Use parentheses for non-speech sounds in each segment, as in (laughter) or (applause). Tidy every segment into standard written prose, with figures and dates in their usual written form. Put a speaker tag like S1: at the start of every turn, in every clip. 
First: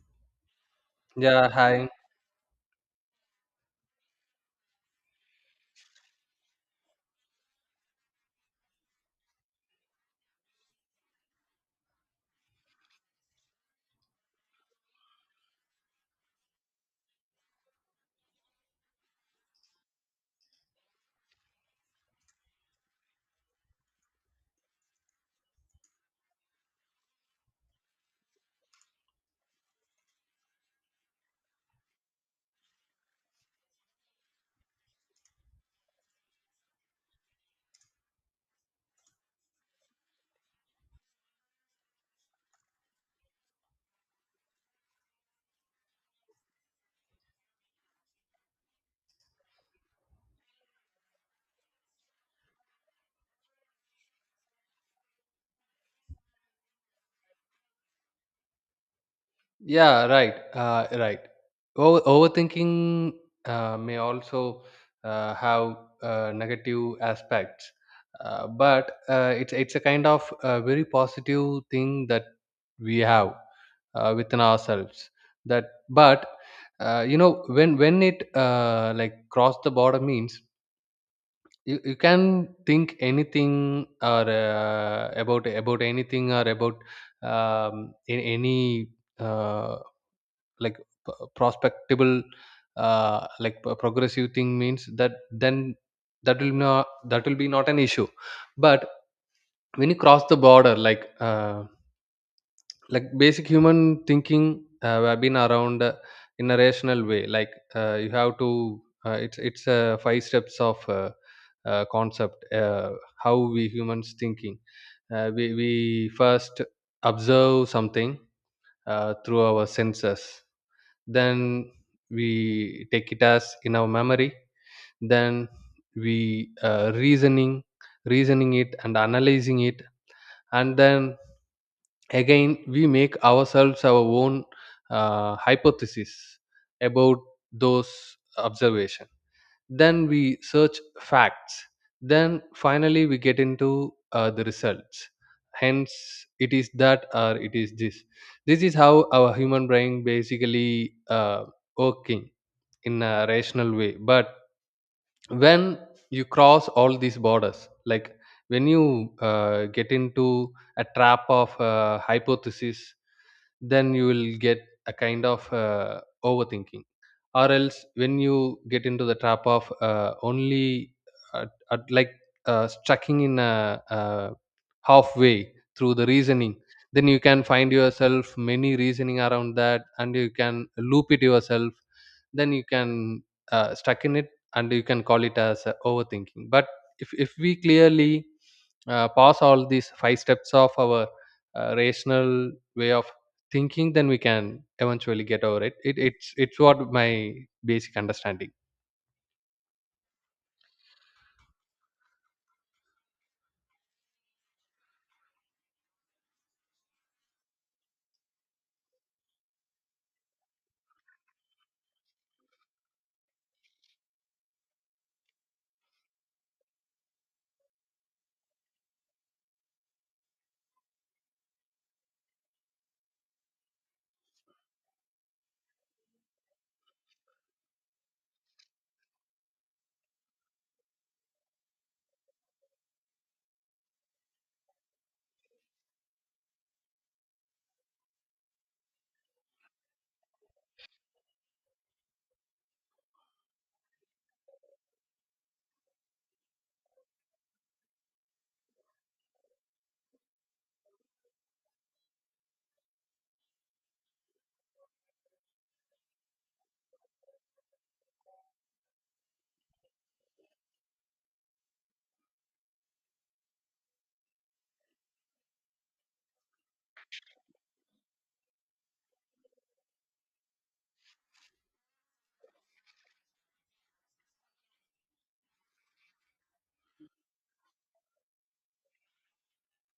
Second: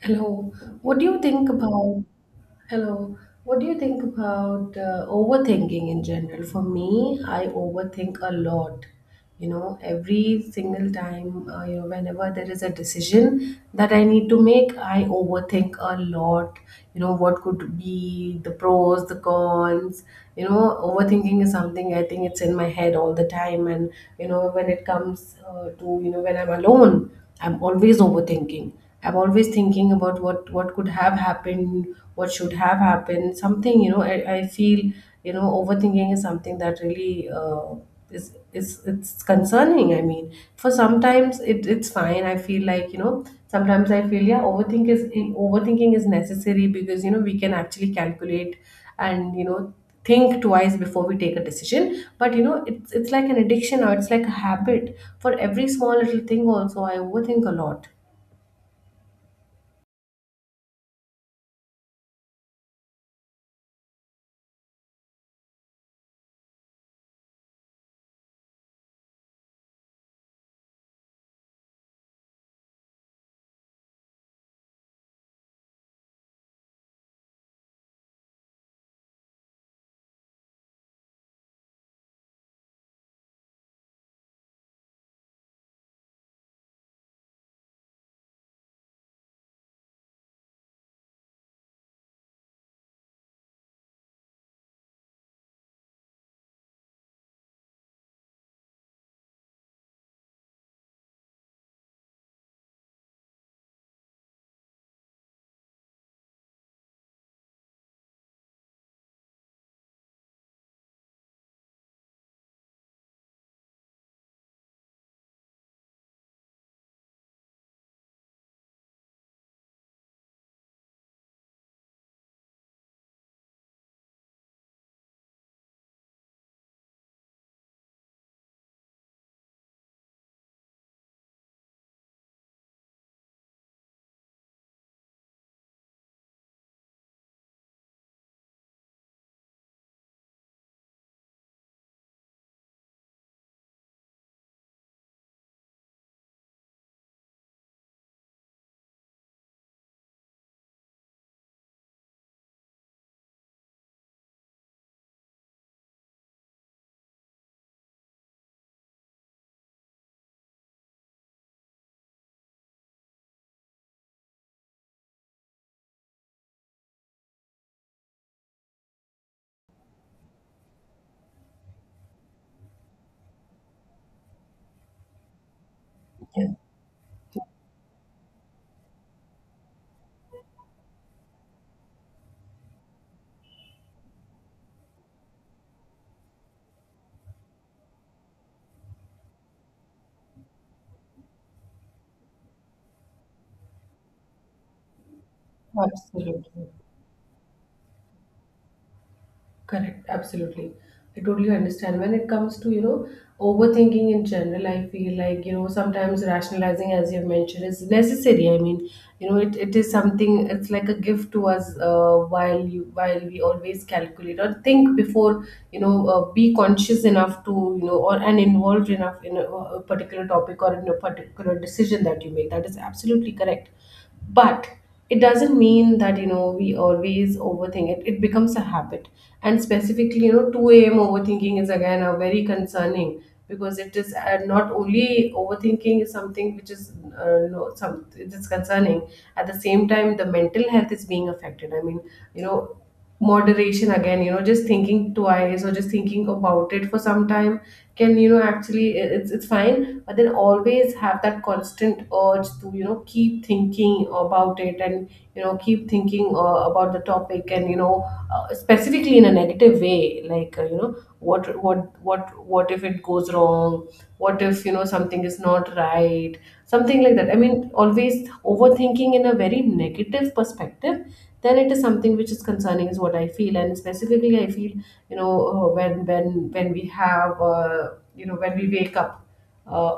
S1: Hello. What do you think
S2: Yeah, hi.
S1: about Hello? What do you think about overthinking in general? For me, I overthink a lot. You know, every single time, you know, whenever there is a decision that I need to make, I overthink a lot. You know, what could be the pros, the cons. You know, overthinking is something I think it's in my head all the time. You know, when it comes to, you know, when I'm alone. I'm always overthinking. I'm always thinking about what could have happened, what should have happened. Something, you know, I feel, you know, overthinking is something that really is it's concerning. I mean, for sometimes it's fine. I feel like, you know, sometimes I feel, yeah, overthinking is necessary because, you know, we can actually calculate and, you know, think twice before we take a decision. But, you know, it's like an addiction or it's like a habit. For every small little thing also, I overthink a lot.
S2: Yeah, right. Right. Overthinking may also have negative aspects, but it's a kind of very positive thing that we have within ourselves. That, but when it like cross the border means, you can think anything or about anything or about in any uh, like prospectable like progressive thing means that then that will be not an issue, but when you cross the border like basic human thinking have been around in a rational way. Like, you have to, it's five steps of concept. How we humans thinking. We first observe something through our senses. Then we take it as in our memory. Then we uh, reasoning reasoning it and analyzing it, and then again we make ourselves our own hypothesis about those observation, then we search facts, then finally we get into the results, hence it is that or it is this. This is how our human brain basically working in a rational way, but when you cross all these borders, like when you get into a trap of hypothesis, then you will get a kind of overthinking. Or else when you get into the trap of only at like stucking in a, halfway through the
S1: Yeah,
S2: reasoning, then you can find yourself many reasoning around that, and you can loop it yourself, then you can stuck in it, and you can call it as overthinking. But if we clearly pass all these five steps of our rational way of thinking, then we can eventually get over it. It's
S1: absolutely.
S2: what my basic understanding.
S1: Correct, absolutely. I totally understand. When it comes to, you know, overthinking in general, I feel like, you know, sometimes rationalizing, as you've mentioned, is necessary. I mean, you know, it is something, it's like a gift to us while while we always calculate or think before, you know, be conscious enough to, you know, or and involved enough in a particular topic or in a particular decision that you make. That is absolutely correct, but it doesn't mean that, you know, we always overthink. It becomes a habit. And specifically, you know, 2 a.m overthinking is again a very concerning. Because it is, not only overthinking is something which is, you know, some it is concerning. At the same time, the mental health is being affected. I mean, you know, moderation again, you know, just thinking twice or just thinking about it for some time can, you know, actually it's fine. But then always have that constant urge to, you know, keep thinking about it. And, you know, keep thinking about the topic. And, you know, specifically in a negative way, like, you know, what if it goes wrong, what if, you know, something is not right, something like that. I mean, always overthinking in a very negative perspective, then it is something which is concerning is what I feel. And specifically, I feel, you know, when we have, you know, when we wake up, uh,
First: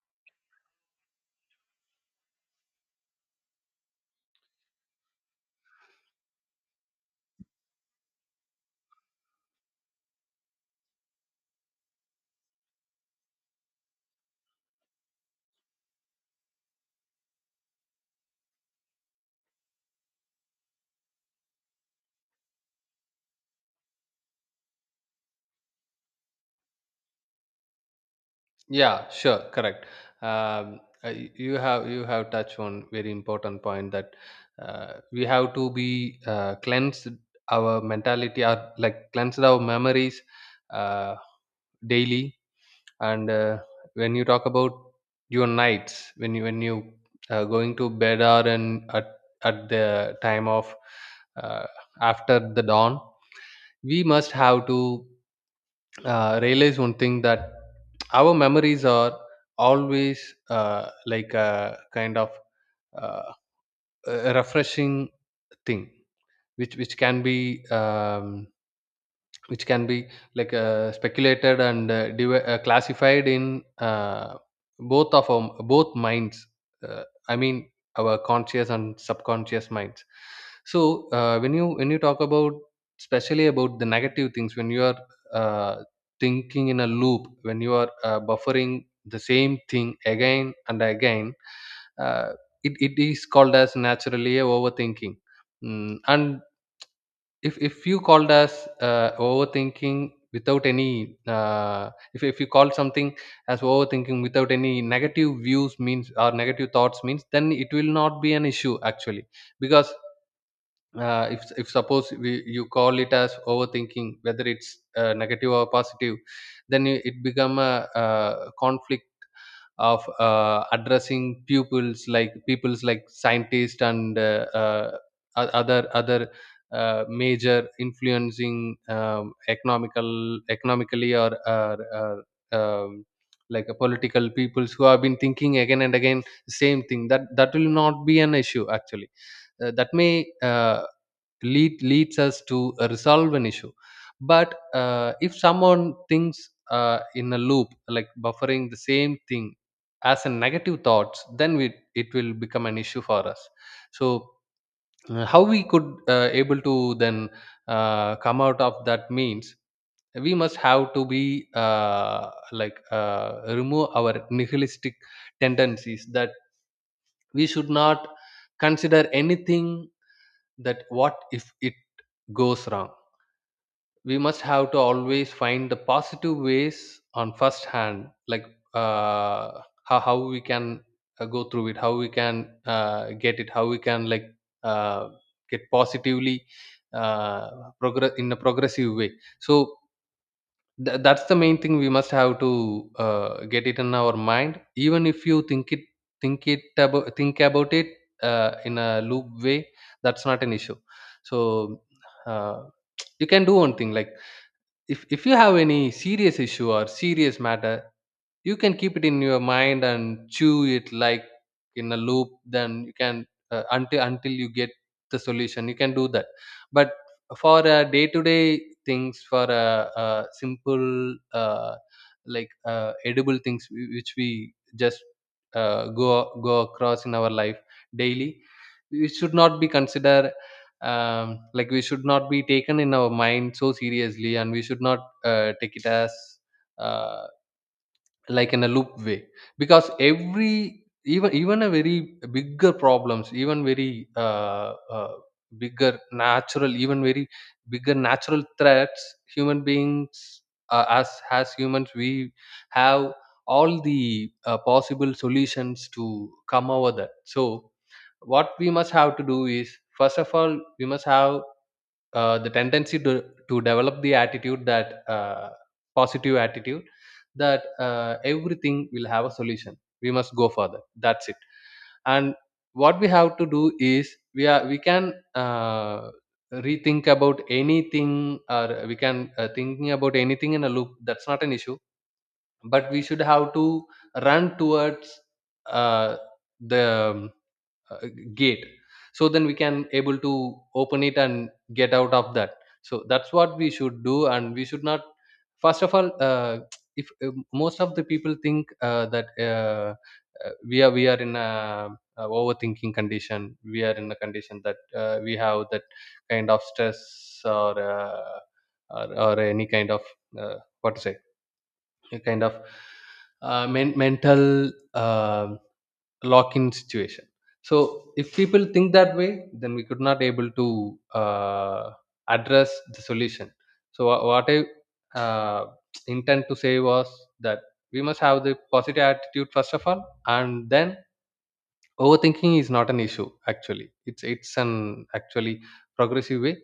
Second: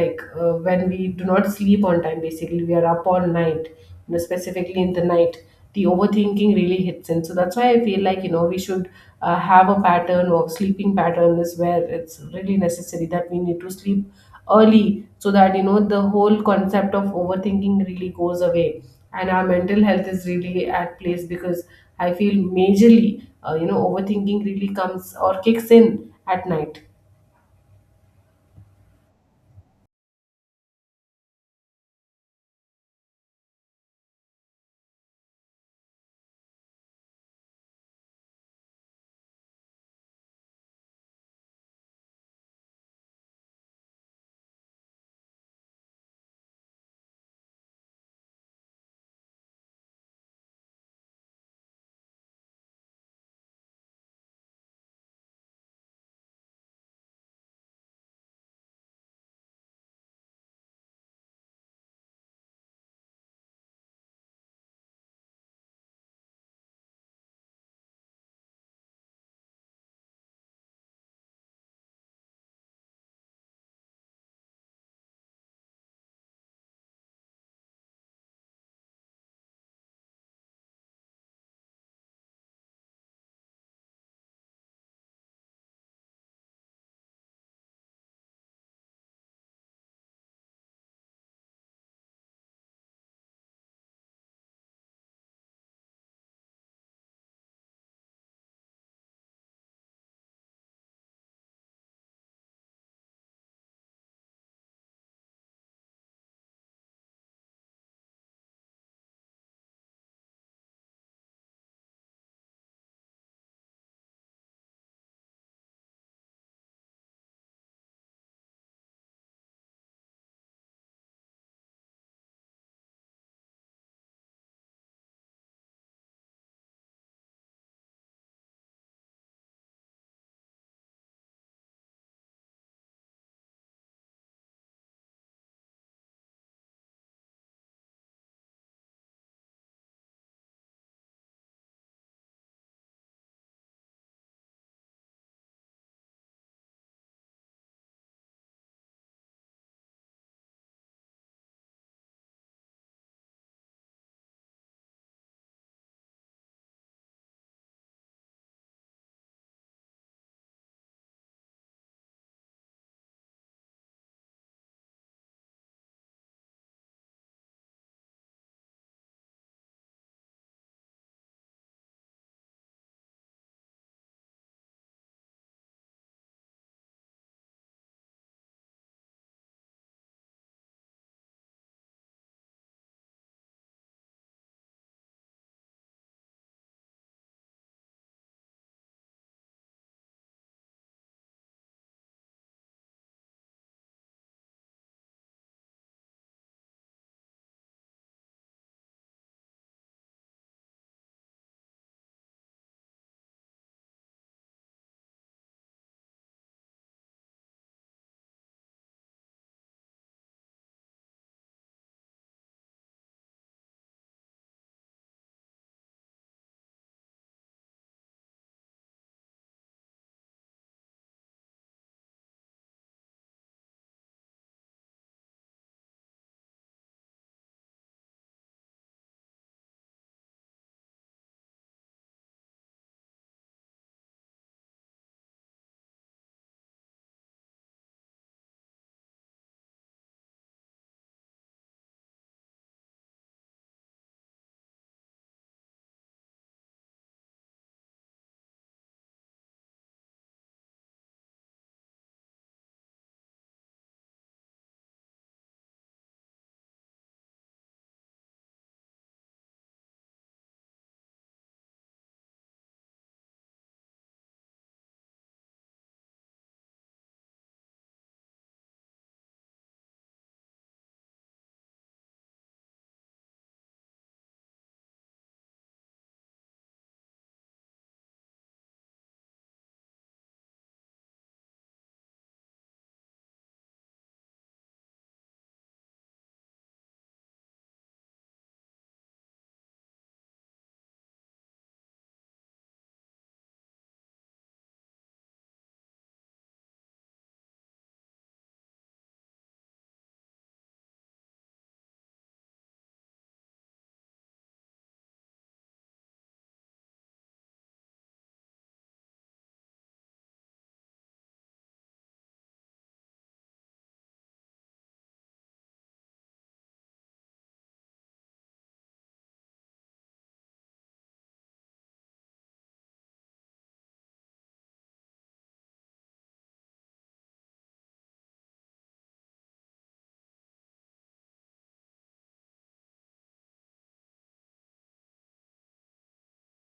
S1: when we do not sleep on time, basically we are up all night. You know, specifically in the night, the overthinking really hits in. So that's why I feel like, you know, we should, have a pattern of, sleeping pattern is where it's really necessary that we need to sleep early, so that, you know, the whole concept of overthinking really goes away and our mental health is really at place. Because I feel, majorly, you know, overthinking really comes or kicks in at night.
S2: Yeah, sure, correct. You have touched on very important point, that we have to be cleansed our mentality or like cleansed our memories uh, daily. And when you talk about your nights, when you going to bed or in at the time of uh, after the dawn, we must have to realize one thing, that our memories are always like a kind of uh, a refreshing thing, which can be which can be like speculated and classified in both minds, uh, I mean our conscious and subconscious minds. So when you talk about, especially about the negative things, when you are uh, thinking in a loop, when you are buffering the same thing again and again, uh, it is called as naturally a overthinking. And if you called us overthinking without any if you call something as overthinking without any negative views means or negative thoughts means, then it will not be an issue actually, because if suppose you call it as overthinking, whether it's negative or positive, then it become a, conflict of addressing pupils like peoples like scientists and other major influencing economically, or like a political peoples, who have been thinking again and again the same thing, that that will not be an issue actually, that may leads us to resolve an issue. But if someone thinks in a loop, like buffering the same thing as a negative thoughts, then it will become an issue for us. So how we could able to then come out of that means, we must have to be like remove our nihilistic tendencies, that we should not consider anything, that what if it goes wrong. We must have to always find the positive ways on first hand, like how we can go through it, how we can get it, how we can like uh, get positively uh, progress in a progressive way. So that's the main thing we must have to get it in our mind, even if you think about it in a loop way, that's not an issue. So uh, you can do one thing: like if you have any serious issue or serious matter, you can keep it in your mind and chew it like in a loop, then you can, until you get the solution, you can do that. But for day-to-day things, for simple like edible things which we just uh, go go across in our life daily, we should not be considered, like, we should not be taken in our mind so seriously, and we should not take it as uh, like in a loop way, because every even a very bigger problems, even very bigger natural even very bigger natural threats, human beings, as humans, we have all the possible solutions to come over that. So what we must have to do is, first of all, we must have the tendency to develop the attitude, that positive attitude, that everything will have a solution, we must go further, that's it. And what we have to do is, we can rethink about anything, or we can thinking about anything in a loop, that's not an issue. But we should have to run towards uh, the uh, gate, so then we can able to open it and get out of that. So that's what we should do, and we should not, first of all, (tsk) if most of the people think that we are in a overthinking condition, we are in a condition that we have that kind of stress, or uh, or any kind of what to say, a kind of mental um lock in situation, so if people think that way, then we could not able to address the solution. So what I uh, intend to say was that, we must have the positive attitude first of all, and then overthinking is not an issue, actually it's an actually progressive way.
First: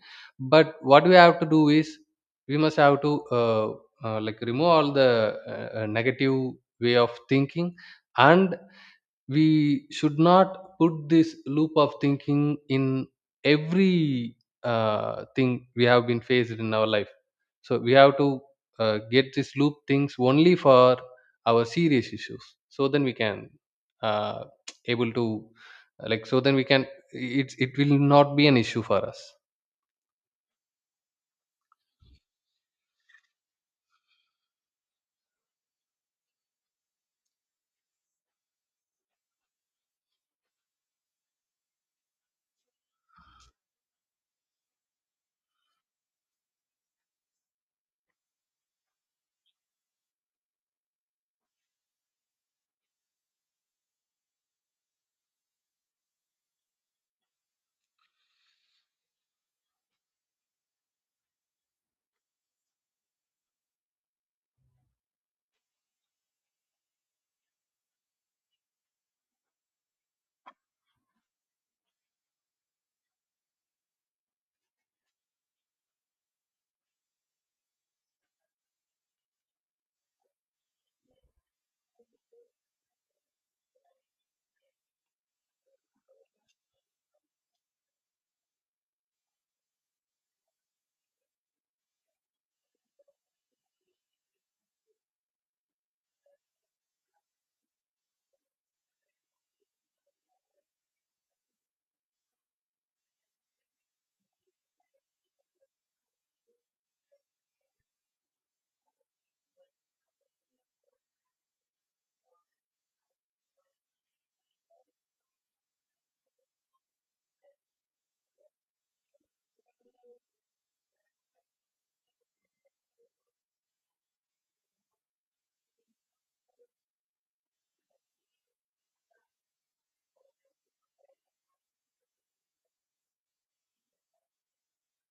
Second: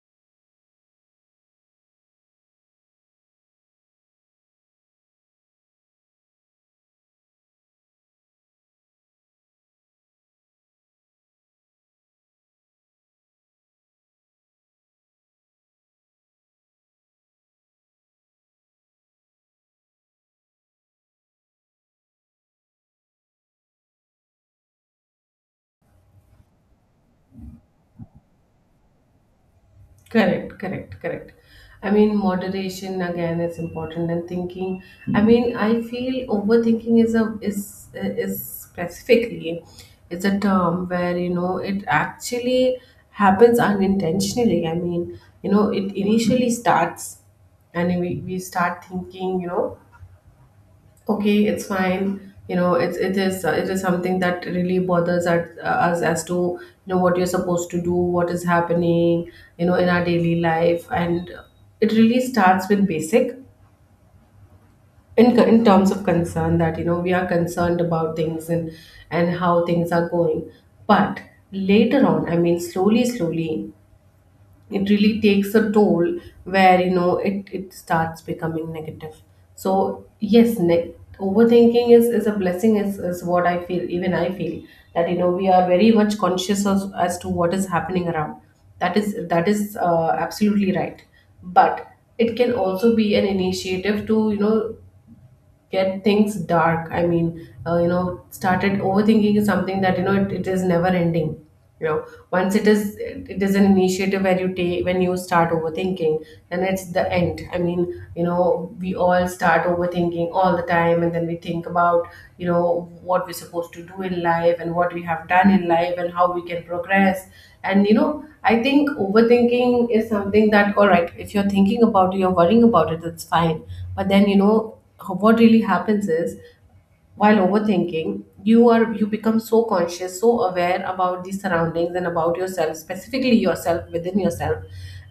S2: But what we have to do is, we must have to like remove all the negative way of thinking, and we should not put this loop of thinking in every thing we have been faced in our life. So we have to get this loop things only for our serious issues, so then we can uh, able to, like so then we can it's it will not be an issue for us.
S1: Correct, correct, correct. I mean, moderation again is important, and thinking. I mean, I feel overthinking is a is is specifically, it's a term where, you know, it actually happens unintentionally. I mean, you know, it initially starts, and we start thinking, you know, okay, it's fine. You know, it's it is something that really bothers at, us as to, you know, what you're supposed to do, what is happening, you know, in our daily life. And it really starts with basic, in terms of concern, that, you know, we are concerned about things and how things are going. But later on, I mean, slowly, slowly, it really takes a toll where, you know, it starts becoming negative. So yes, overthinking is is what I feel. Even I feel that, you know, we are very much conscious as to what is happening around. That is absolutely right. But it can also be an initiative to, you know, get things dark. I mean, you know, started overthinking is something that, you know, it is never ending. You know, once it is, it is an initiative where you take when you start overthinking, then it's the end. I mean, you know, we all start overthinking all the time, and then we think about, you know, what we're supposed to do in life, and what we have done in life, and how we can progress. And, you know, I think overthinking is something that, all right, if you're thinking about it, you're worrying about it, that's fine. But then, you know, what really happens is while overthinking, you become so conscious, so aware about the surroundings and about yourself, specifically yourself within yourself,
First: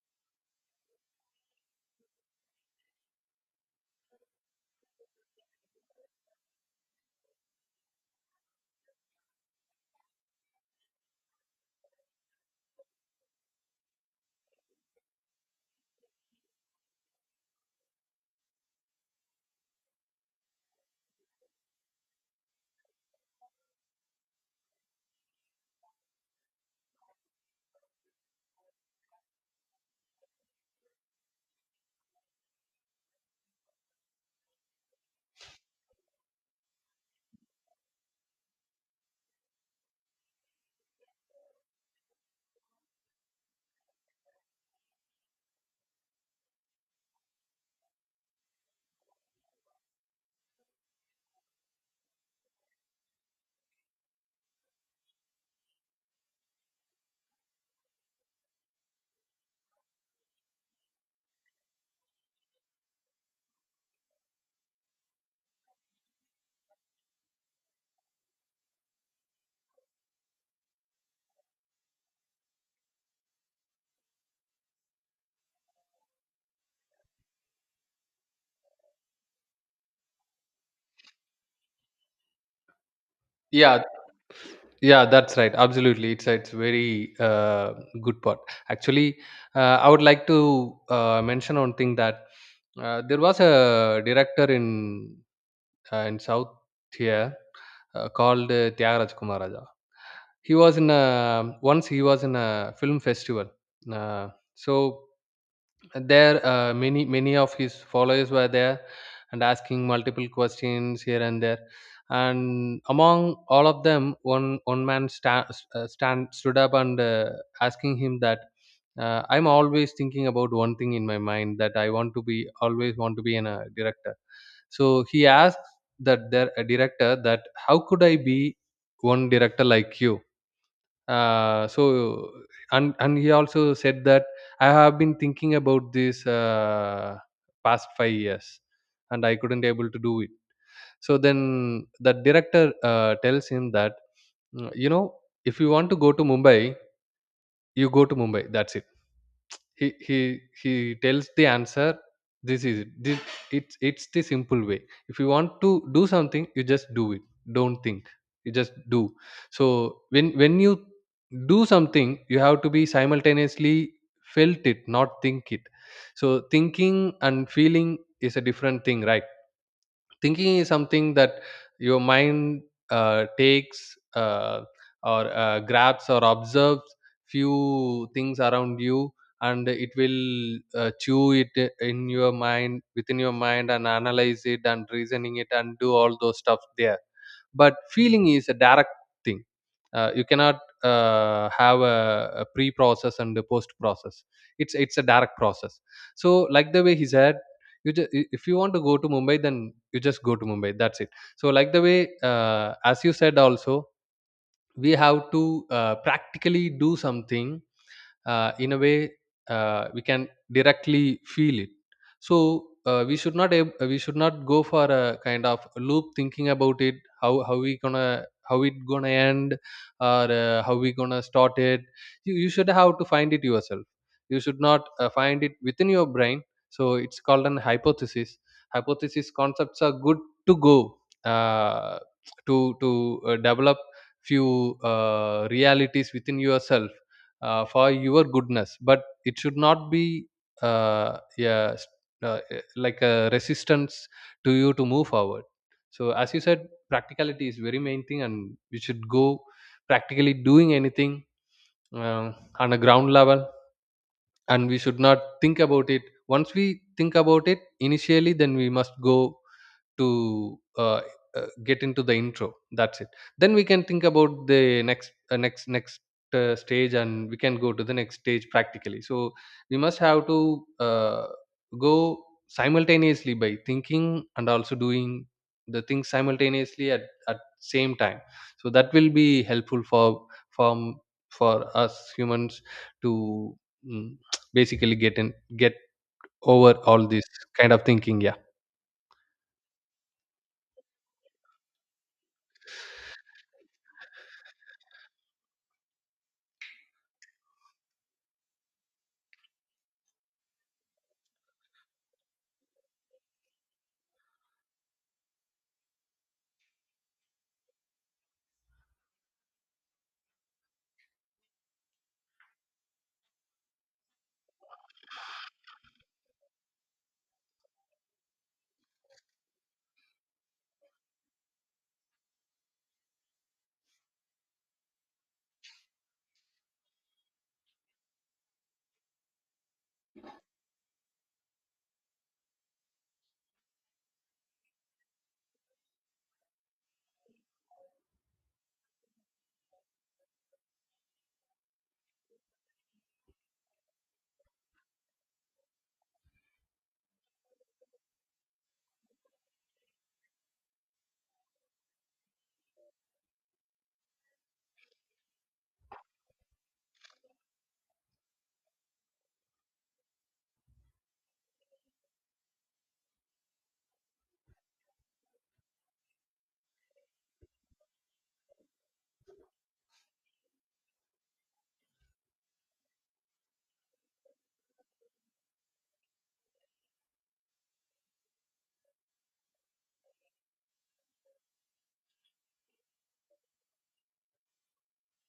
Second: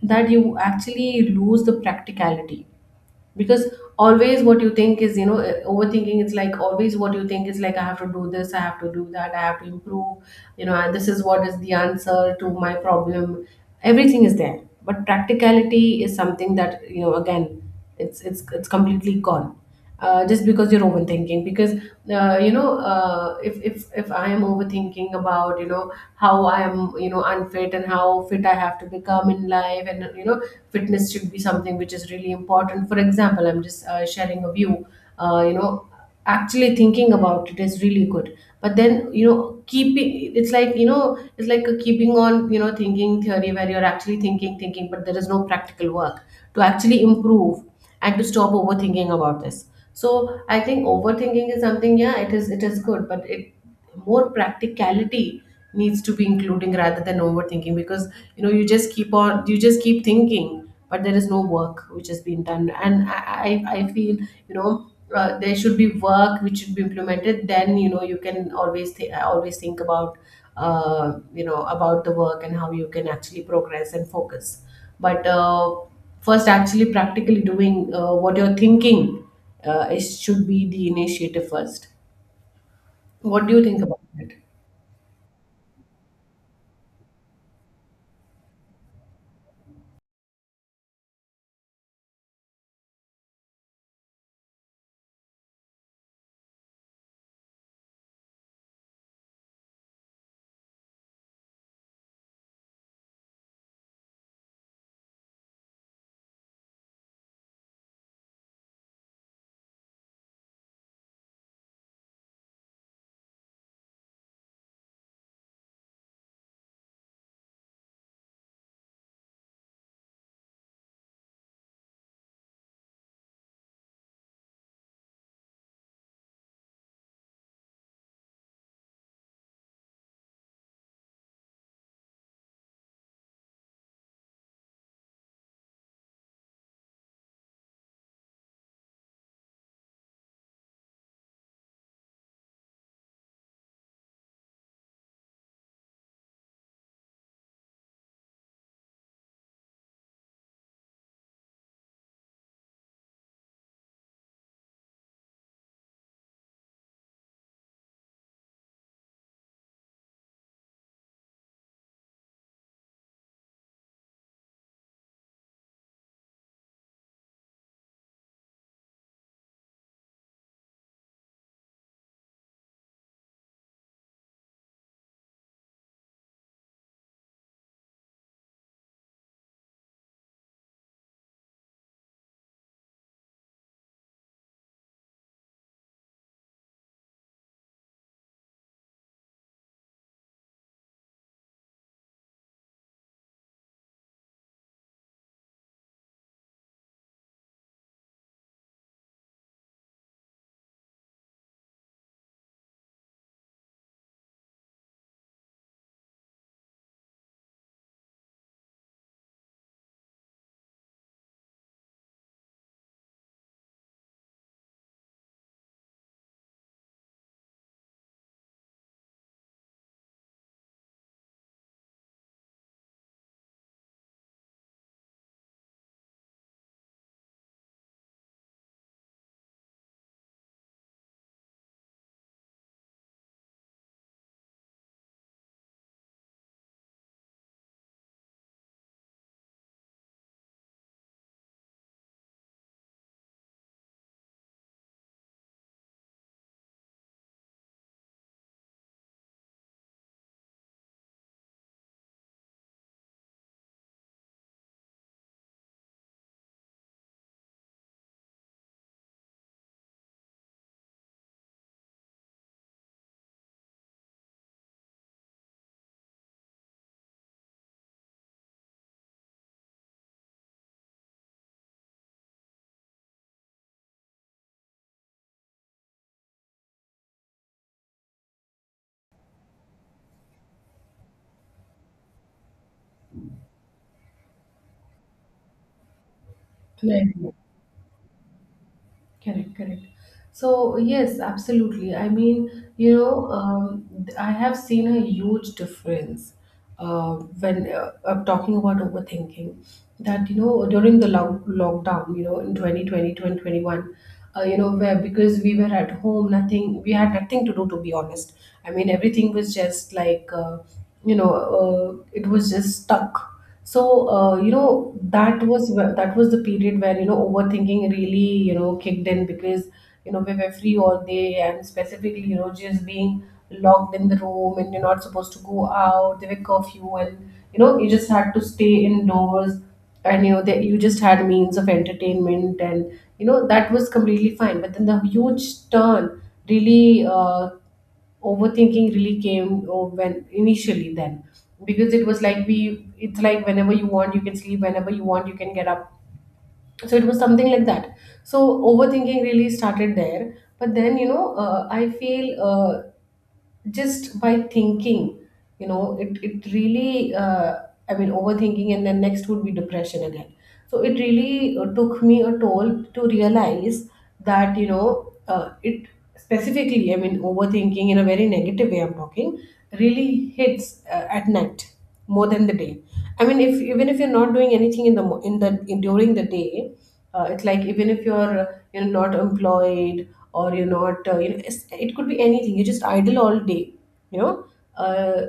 S1: that you actually lose the practicality. Because always what you think is, you know, overthinking is like, always what you think is like, I have to do this, I have to do that, I have to improve, you know, and this is what is the answer to my problem. Everything is there, but practicality is something that, you know, again it's completely gone, just because you're overthinking. Because, you know, if I am overthinking about, you know, how I am, you know, unfit and how fit I have to become in life, and, you know, fitness should be something which is really important. For example, I'm just sharing a view. You know, actually thinking about it is really good. But then, you know, keeping, it's like, you know, it's like a keeping on, you know, thinking theory, where you're actually thinking, but there is no practical work to actually improve and to stop overthinking about this. So I think overthinking is something, yeah, it is good, but it, more practicality needs to be including rather than overthinking. Because, you know, you just keep on, you just keep thinking, but there is no work which has been done. And I feel, you know, there should be work which should be implemented. Then, you know, you can always think about, you know, about the work and how you can actually progress and focus. But, first, actually practically doing, what you're thinking, it should be the initiative first. What do you think
S2: Yeah.
S1: about it?
S2: Yeah, that's right. Absolutely, it's very good part. Actually, I would like to mention one thing, that there was a director in South here, called Tyagaraja Kumaraja. He was in a once he was in a film festival. Uh, so there, many of his followers were there and asking multiple questions here and there, and among all of them, one man sta- stand stood up and asking him that, "I'm always thinking about one thing in my mind, that I want to be, always want to be, an a director." So he asked that their a director, that how could I be one director like you. So and he also said that, I have been thinking about this past 5 years, and I couldn't able to do it. So then the director, tells him that, "Mm, you know if you want to go to Mumbai, you go to Mumbai, that's it." He he he tells the answer, this is it, it's the simple way. If you want to do something, you just do it, don't think, you just do. So when you do something, you have to be simultaneously felt it, not think it. So thinking and feeling is a different thing, right? Thinking is something that your mind takes, or grabs or observes few things around you, and it will chew it in your mind, within your mind, and analyze it and reasoning it and do all those stuff there. But feeling is a direct thing. You cannot have a pre-process and a post-process. It's a direct process. So like the way he said, if you want to go to Mumbai, then you just go to Mumbai, that's it. So like the way, as you said also, we have to practically do something, in a way we can directly feel it. So we should not we should not go for a kind of loop thinking about it. How we gonna, how it gonna end, or how we gonna start it? You should have to find it yourself. You should not find it within your brain. So it's called an hypothesis. Hypothesis concepts are good to go, uh, to develop few realities within yourself, for your goodness, but it should not be uh, yeah, s- like a resistance to you to move forward. So as you said, practicality is very main thing, and we should go practically doing anything uh, on a ground level. And we should not think about it. Once we think about it initially, then we must go to, get into the intro. That's it. Then we can think about the next, stage, and we can go to the next stage practically. So we must have to uh, go simultaneously, by thinking and also doing the things simultaneously at same time. So that will be helpful for, for for us humans to, mm, (tsk) basically get in get over all
S1: Right.
S2: this kind of thinking. Yeah.
S1: Correct, correct. So, yes, absolutely. I mean, you know, I have seen a huge difference when, I'm talking about overthinking. That, you know, during the lockdown, you know, in 2020, 2021, you know, where, because we were at home, nothing, we had nothing to do, to be honest. I mean, everything was just like, you know, it was just stuck. So, you know, that was that was the period where, you know, overthinking really, you know, kicked in. Because, you know, we were free all day, and specifically, you know, just being locked in the room, and you're not supposed to go out. There were curfew, and you know you just had to stay indoors, and you know that you just had means of entertainment. And you know that was completely fine. But then the huge turn really overthinking really came, oh, when initially, then, because it was like we, it's like, whenever you want you can sleep, whenever you want you can get up. So it was something like that. So overthinking really started there. But then, you know, I feel, just by thinking, you know, it really, I mean, overthinking, and then next would be depression again. So it really took me a toll to realize that, you know, it, specifically, I mean, overthinking in a very negative way I'm talking, really hits at night more than the day. I mean, if, even if you're not doing anything in the during the day, it's like, even if you're, you're not employed, or you're not, you know, it could be anything, you're just idle all day. You know, uh,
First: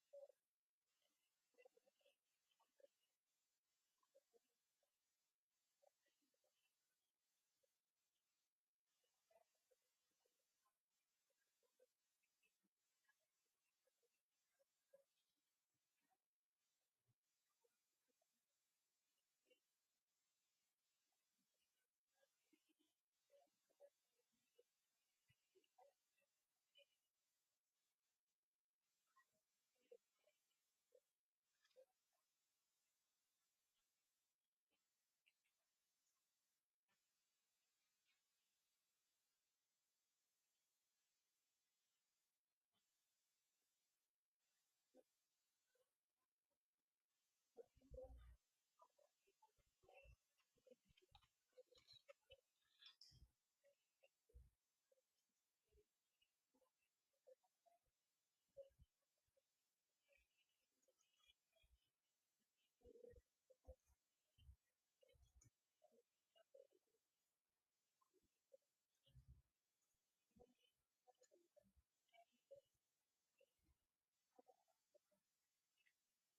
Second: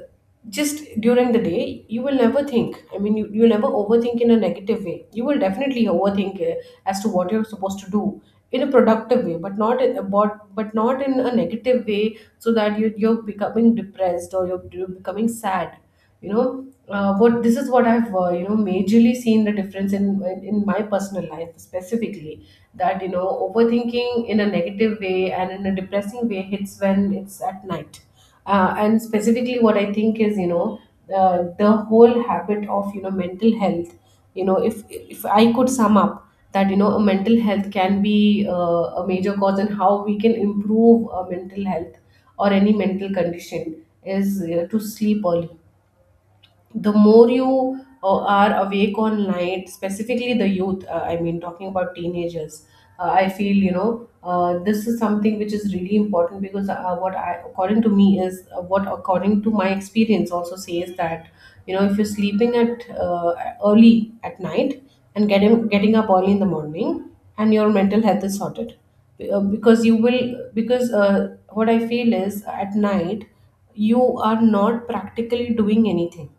S1: just during the day you will never think. I mean, you never overthink in a negative way. You will definitely overthink as to what you're supposed to do in a productive way, but not in, but not in a negative way, so that you're becoming depressed, or you're becoming sad. You know, what, this is what I've, you know, majorly seen the difference in my personal life specifically. That, you know, overthinking in a negative way and in a depressing way hits when it's at night. And specifically, what I think is, you know, The whole habit of mental health. If I could sum up that a mental health can be a major cause, and how we can improve a mental health or any mental condition is to sleep early. The more you are awake on night, specifically the youth, I mean talking about teenagers, I feel this is something which is really important, because what I according to me is what according to my experience also says that if you're sleeping at early at night and getting up early in the morning, and your mental health is sorted. Because you will, because what I feel is at night you are not practically doing anything.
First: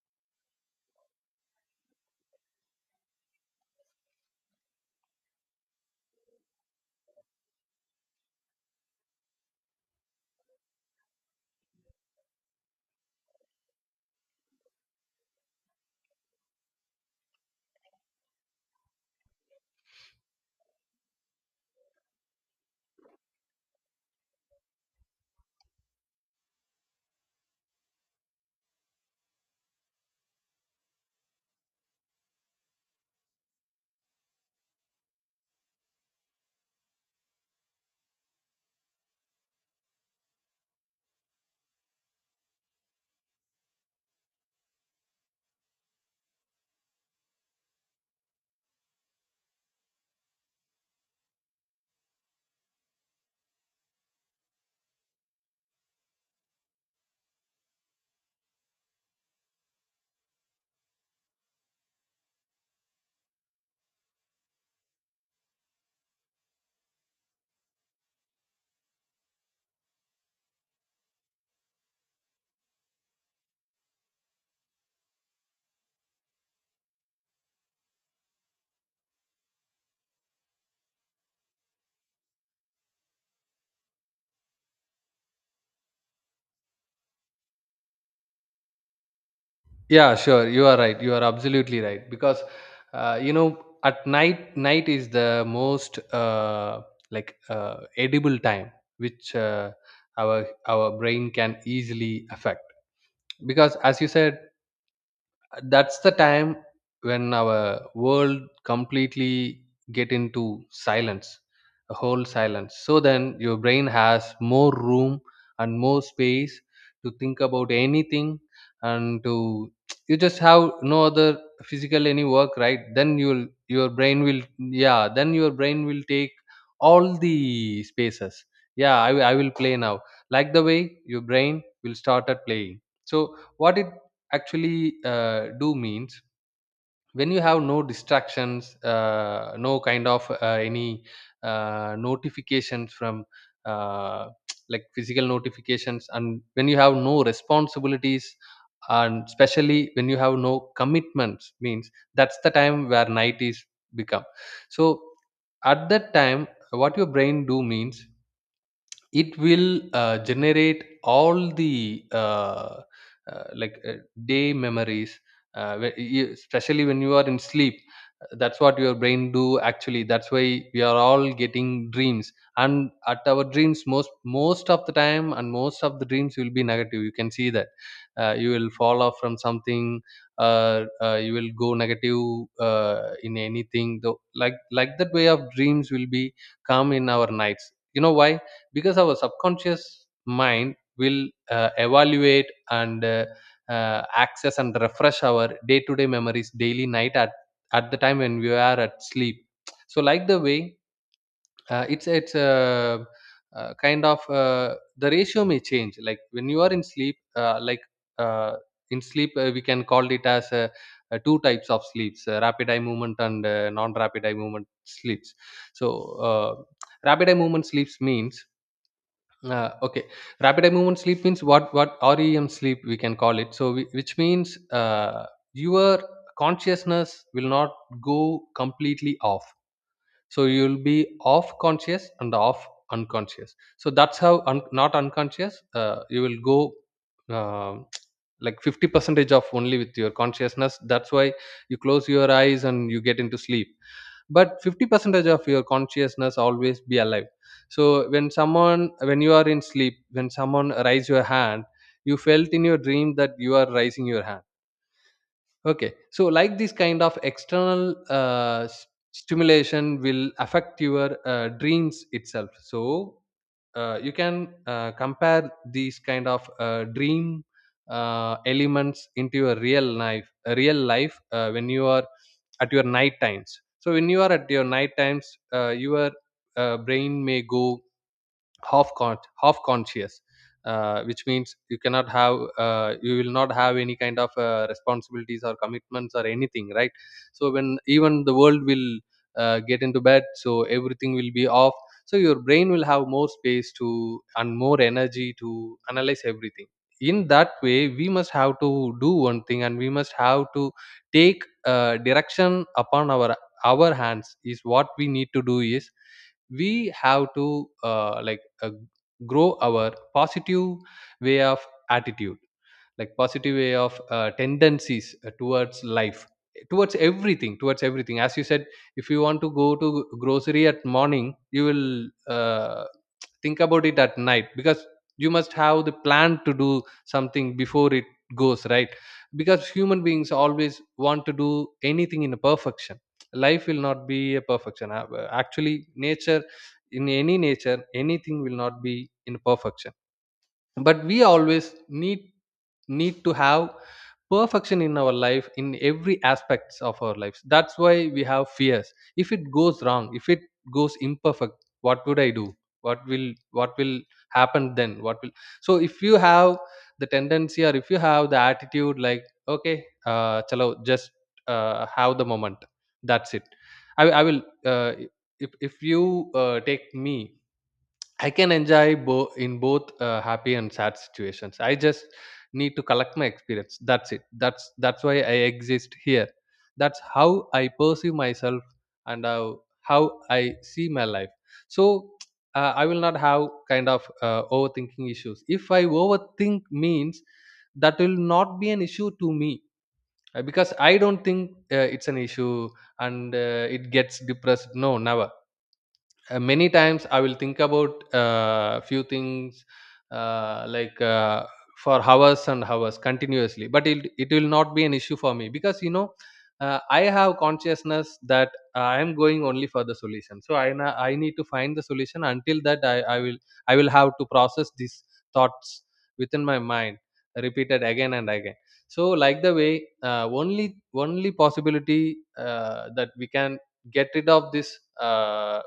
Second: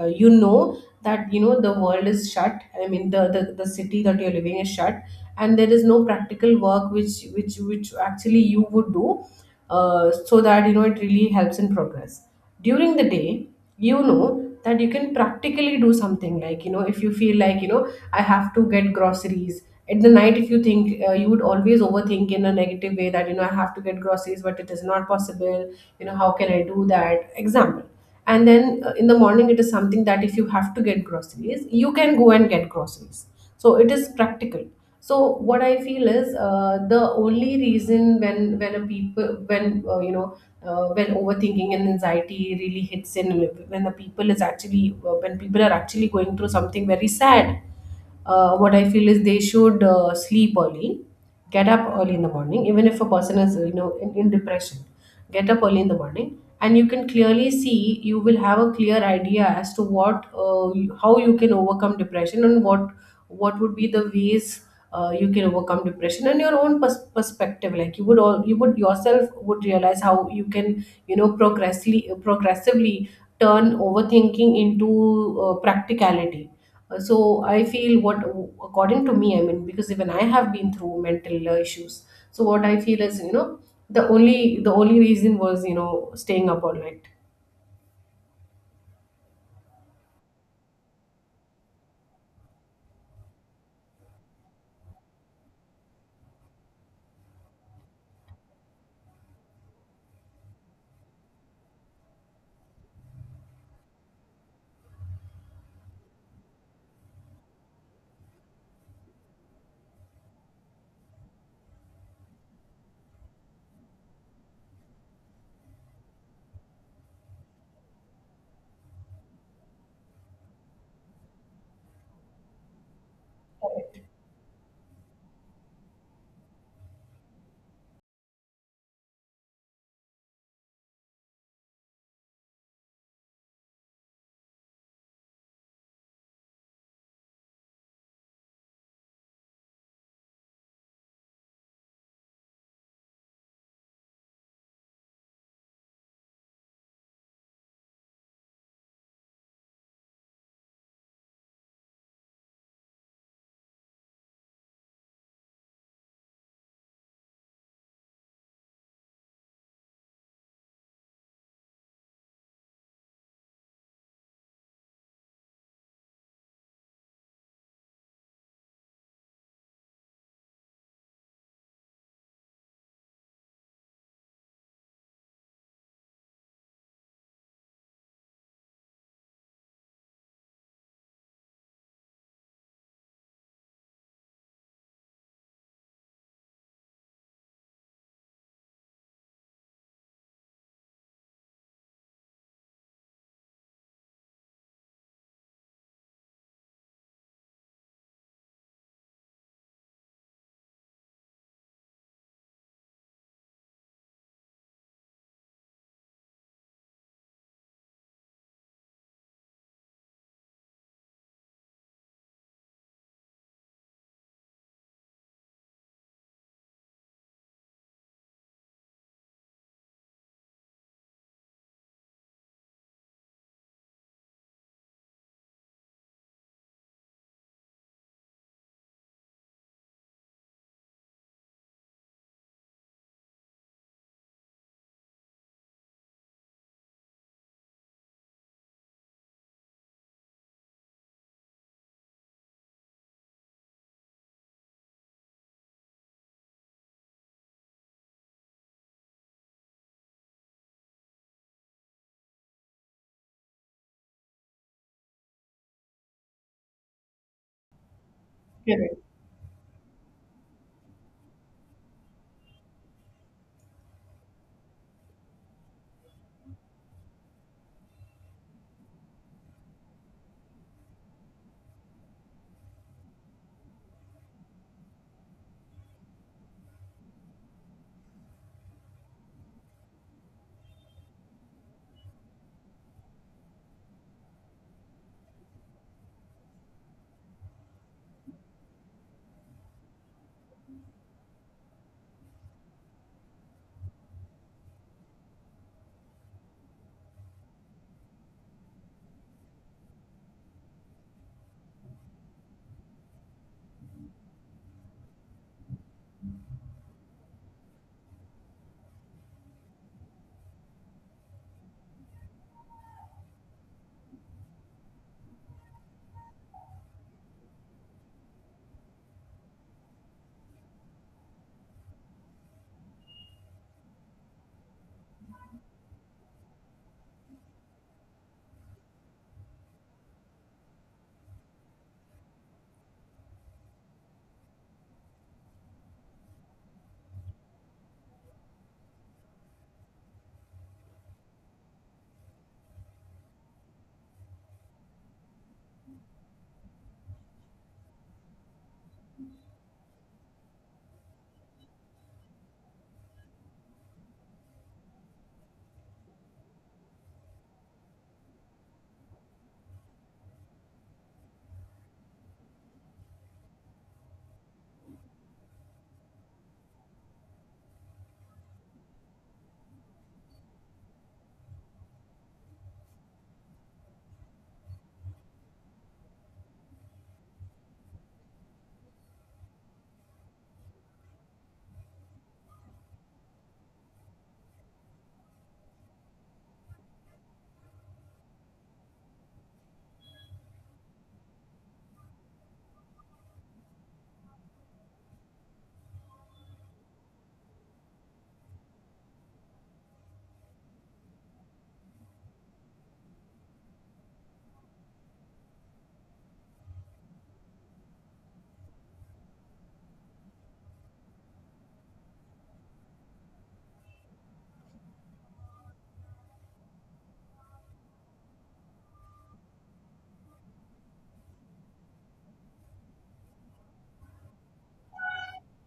S1: uh, you know that the world is shut, I mean the city that you're living is shut, and there is no practical work which which actually you would do, so that it really helps in progress during the day. That you can practically do something. Like if you feel like I have to get groceries at the night, if you think you would always overthink in a negative way that I have to get groceries but it is not possible. How can I do that, example? And then in the morning it is something that if you have to get groceries, you can go and get groceries. So it is practical. So what I feel is, the only reason, when a people when you know when overthinking and anxiety really hits in, when the people is actually when people are actually going through something very sad, what I feel is they should sleep early, get up early in the morning. Even if a person is in depression, get up early in the morning, and you can clearly see, you will have a clear idea as to what, how you can overcome depression, and what would be the ways you can overcome depression, and your own perspective. Like you would all, you would yourself would realize how you can progressively turn overthinking into practicality. So I feel what, according to me, I mean, because even I have been through mental issues. So what I feel is, you know, the only reason was staying up all night.
S2: Yeah, sure. You are right. You are absolutely right. Because, at night is the most edible time, which our brain can easily affect. Because, as you said, that's the time when our world completely get into silence, a whole silence. So then your brain has more room and more space to think about anything. And to — you just have no other physical any work, right? Then you'll your brain will yeah then your brain will take all the spaces. I will play now, like the way your brain will start at playing. So what it actually do means, when you have no distractions, no kind of any notifications from, uh, (tsk) like physical notifications, and when you have no responsibilities, and especially when you have no commitments means, that's the time where night is become. So at that time, what your brain do means, it will generate all the uh, like uh, day memories, especially when you are in sleep. That's what your brain do actually, that's why we are all getting dreams. And at our dreams, most of the time, and most of the dreams will be negative, you can see that. You will fall off from something, uh, you will go negative uh, in anything, though. Like that way of dreams will be come in our nights. You know why? Because our subconscious mind will evaluate and access and refresh our day-to-day memories, daily night, at the time when we are at sleep. So like the way, it's a, kind of, the ratio may change, like when you are in sleep. uh, like uh, in sleep, we can call it as two types of sleeps: rapid eye movement, and non rapid eye movement sleeps. So, uh, rapid eye movement sleeps means, okay, rapid eye movement sleep means, what — REM sleep we can call it. Which means, your consciousness will not go completely off. So you'll be off conscious and off unconscious. So that's how not unconscious you will go. um like 50 percentage of only with your consciousness, that's why you close your eyes and you get into sleep. But 50% of your consciousness always be alive. So when someone, when you are in sleep, when someone raise your hand, you felt in your dream that you are raising your hand. Okay, so like this kind of external
S1: Correct.
S2: stimulation will affect your dreams itself. So you can compare these kind of dream elements into your real life, when you are at your night times. So when you are at your night times, your brain may go half conscious, which means you will not have any kind of responsibilities or commitments or anything, right. So when even the world will get into bed, so everything will be off. So your brain will have more space to, and more energy to, analyze everything. In that way, we must have to do one thing, and we must have to take direction upon our hands. Is what we need to do is, we have to grow our positive way of attitude, like positive way of tendencies towards life, towards everything, as you said. If you want to go to grocery at morning, you will uh, think about it at night, because you must have the plan to do something before it goes, right? Because human beings always want to do anything in a perfection. Life will not be a perfection. Actually, nature, in any nature, anything will not be in perfection. But we always need need to have perfection in our life, in every aspects of our lives. That's why we have fears: if it goes wrong, if it goes imperfect, what would I do? What will, happen, then what will. So if you have the tendency, or if you have the attitude like, okay, chalo, just have the moment, that's it. I will If you take me, I can enjoy in both happy and sad situations. I just need to collect my experience. That's it. That's why I exist here. That's how I perceive myself, and how I see my life. So (tsk) I will not have kind of overthinking issues. If I overthink means, that will not be an issue to me, because I don't think it's an issue, and it gets depressed. No, never. Many times I will think about few things, uh, like uh, for hours and hours continuously, but it will not be an issue for me, because you know, I have consciousness that I am going only for the solution. So I na- I need to find the solution. Until that, I will have to process these thoughts within my mind, repeated again and again. So like the way, uh, only only possibility that we can get rid of this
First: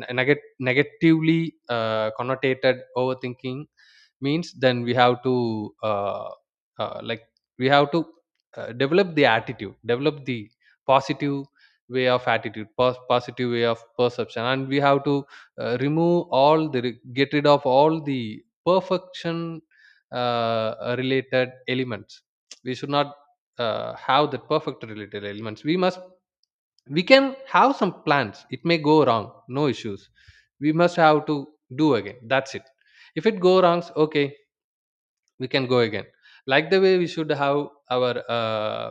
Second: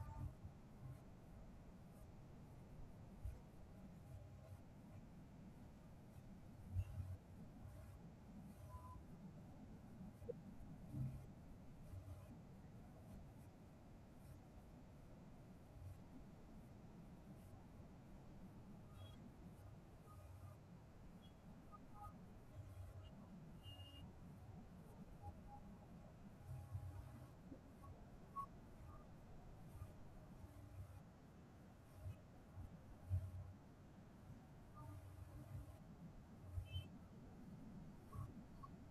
S2: ne- negatively connotated overthinking, means, then we have to uh, like we have to develop the attitude, develop the positive way of attitude, positive way of perception. And we have to remove all the re- get rid of all the perfection related elements. We should not have that perfect related elements. We must we can have some plans, it may go wrong, no issues. We must have to do again, that's it. If it go wrong, okay, we can go again. Like the way we should have our uh,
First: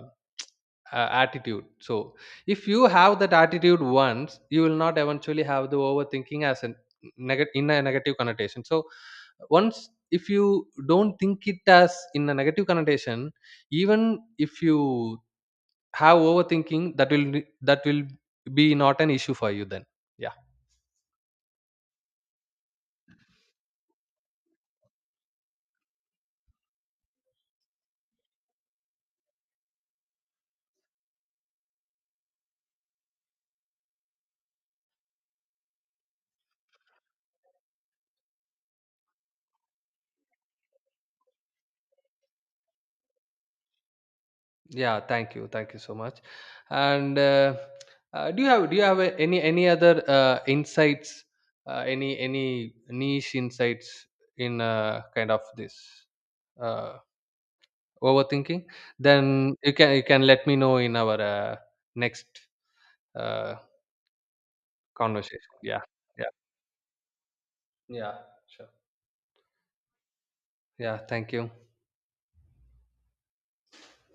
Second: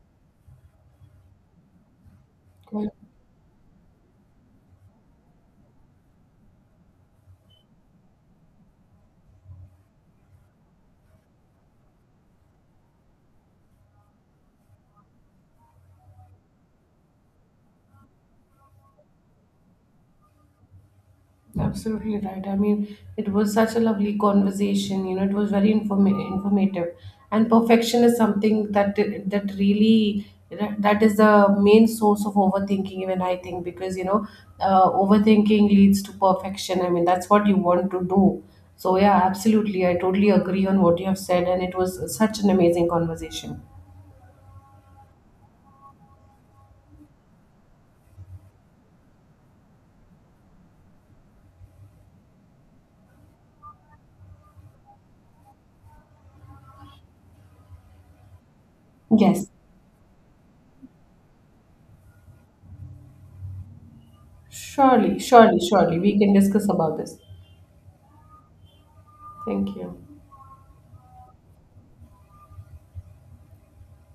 S2: uh, attitude. So if you have that attitude once, you will not eventually have the overthinking as a negative, in a negative connotation. So once, if you don't think it as in a negative connotation, even if you have overthinking, that will be not an issue for you then. Yeah.
S1: Absolutely right. I mean, it was such a lovely conversation. You know, it was very informative, and perfection is something that really, that is the main source of overthinking. Even I think, because you know, overthinking leads to perfection. I mean, that's what you want to do. So yeah, absolutely. I totally agree on what you have said, and it was such an amazing conversation.
S2: Yeah, thank you so much. And do you have any other insights, any niche insights in kind of this uh, overthinking,
S1: Yes,
S2: then you can let me know in our next uh,
S1: surely,
S2: conversation.
S1: surely,
S2: Yeah.
S1: surely, we
S2: Yeah.
S1: can discuss about this.
S2: Yeah, sure.
S1: Thank you.
S2: Yeah, thank you.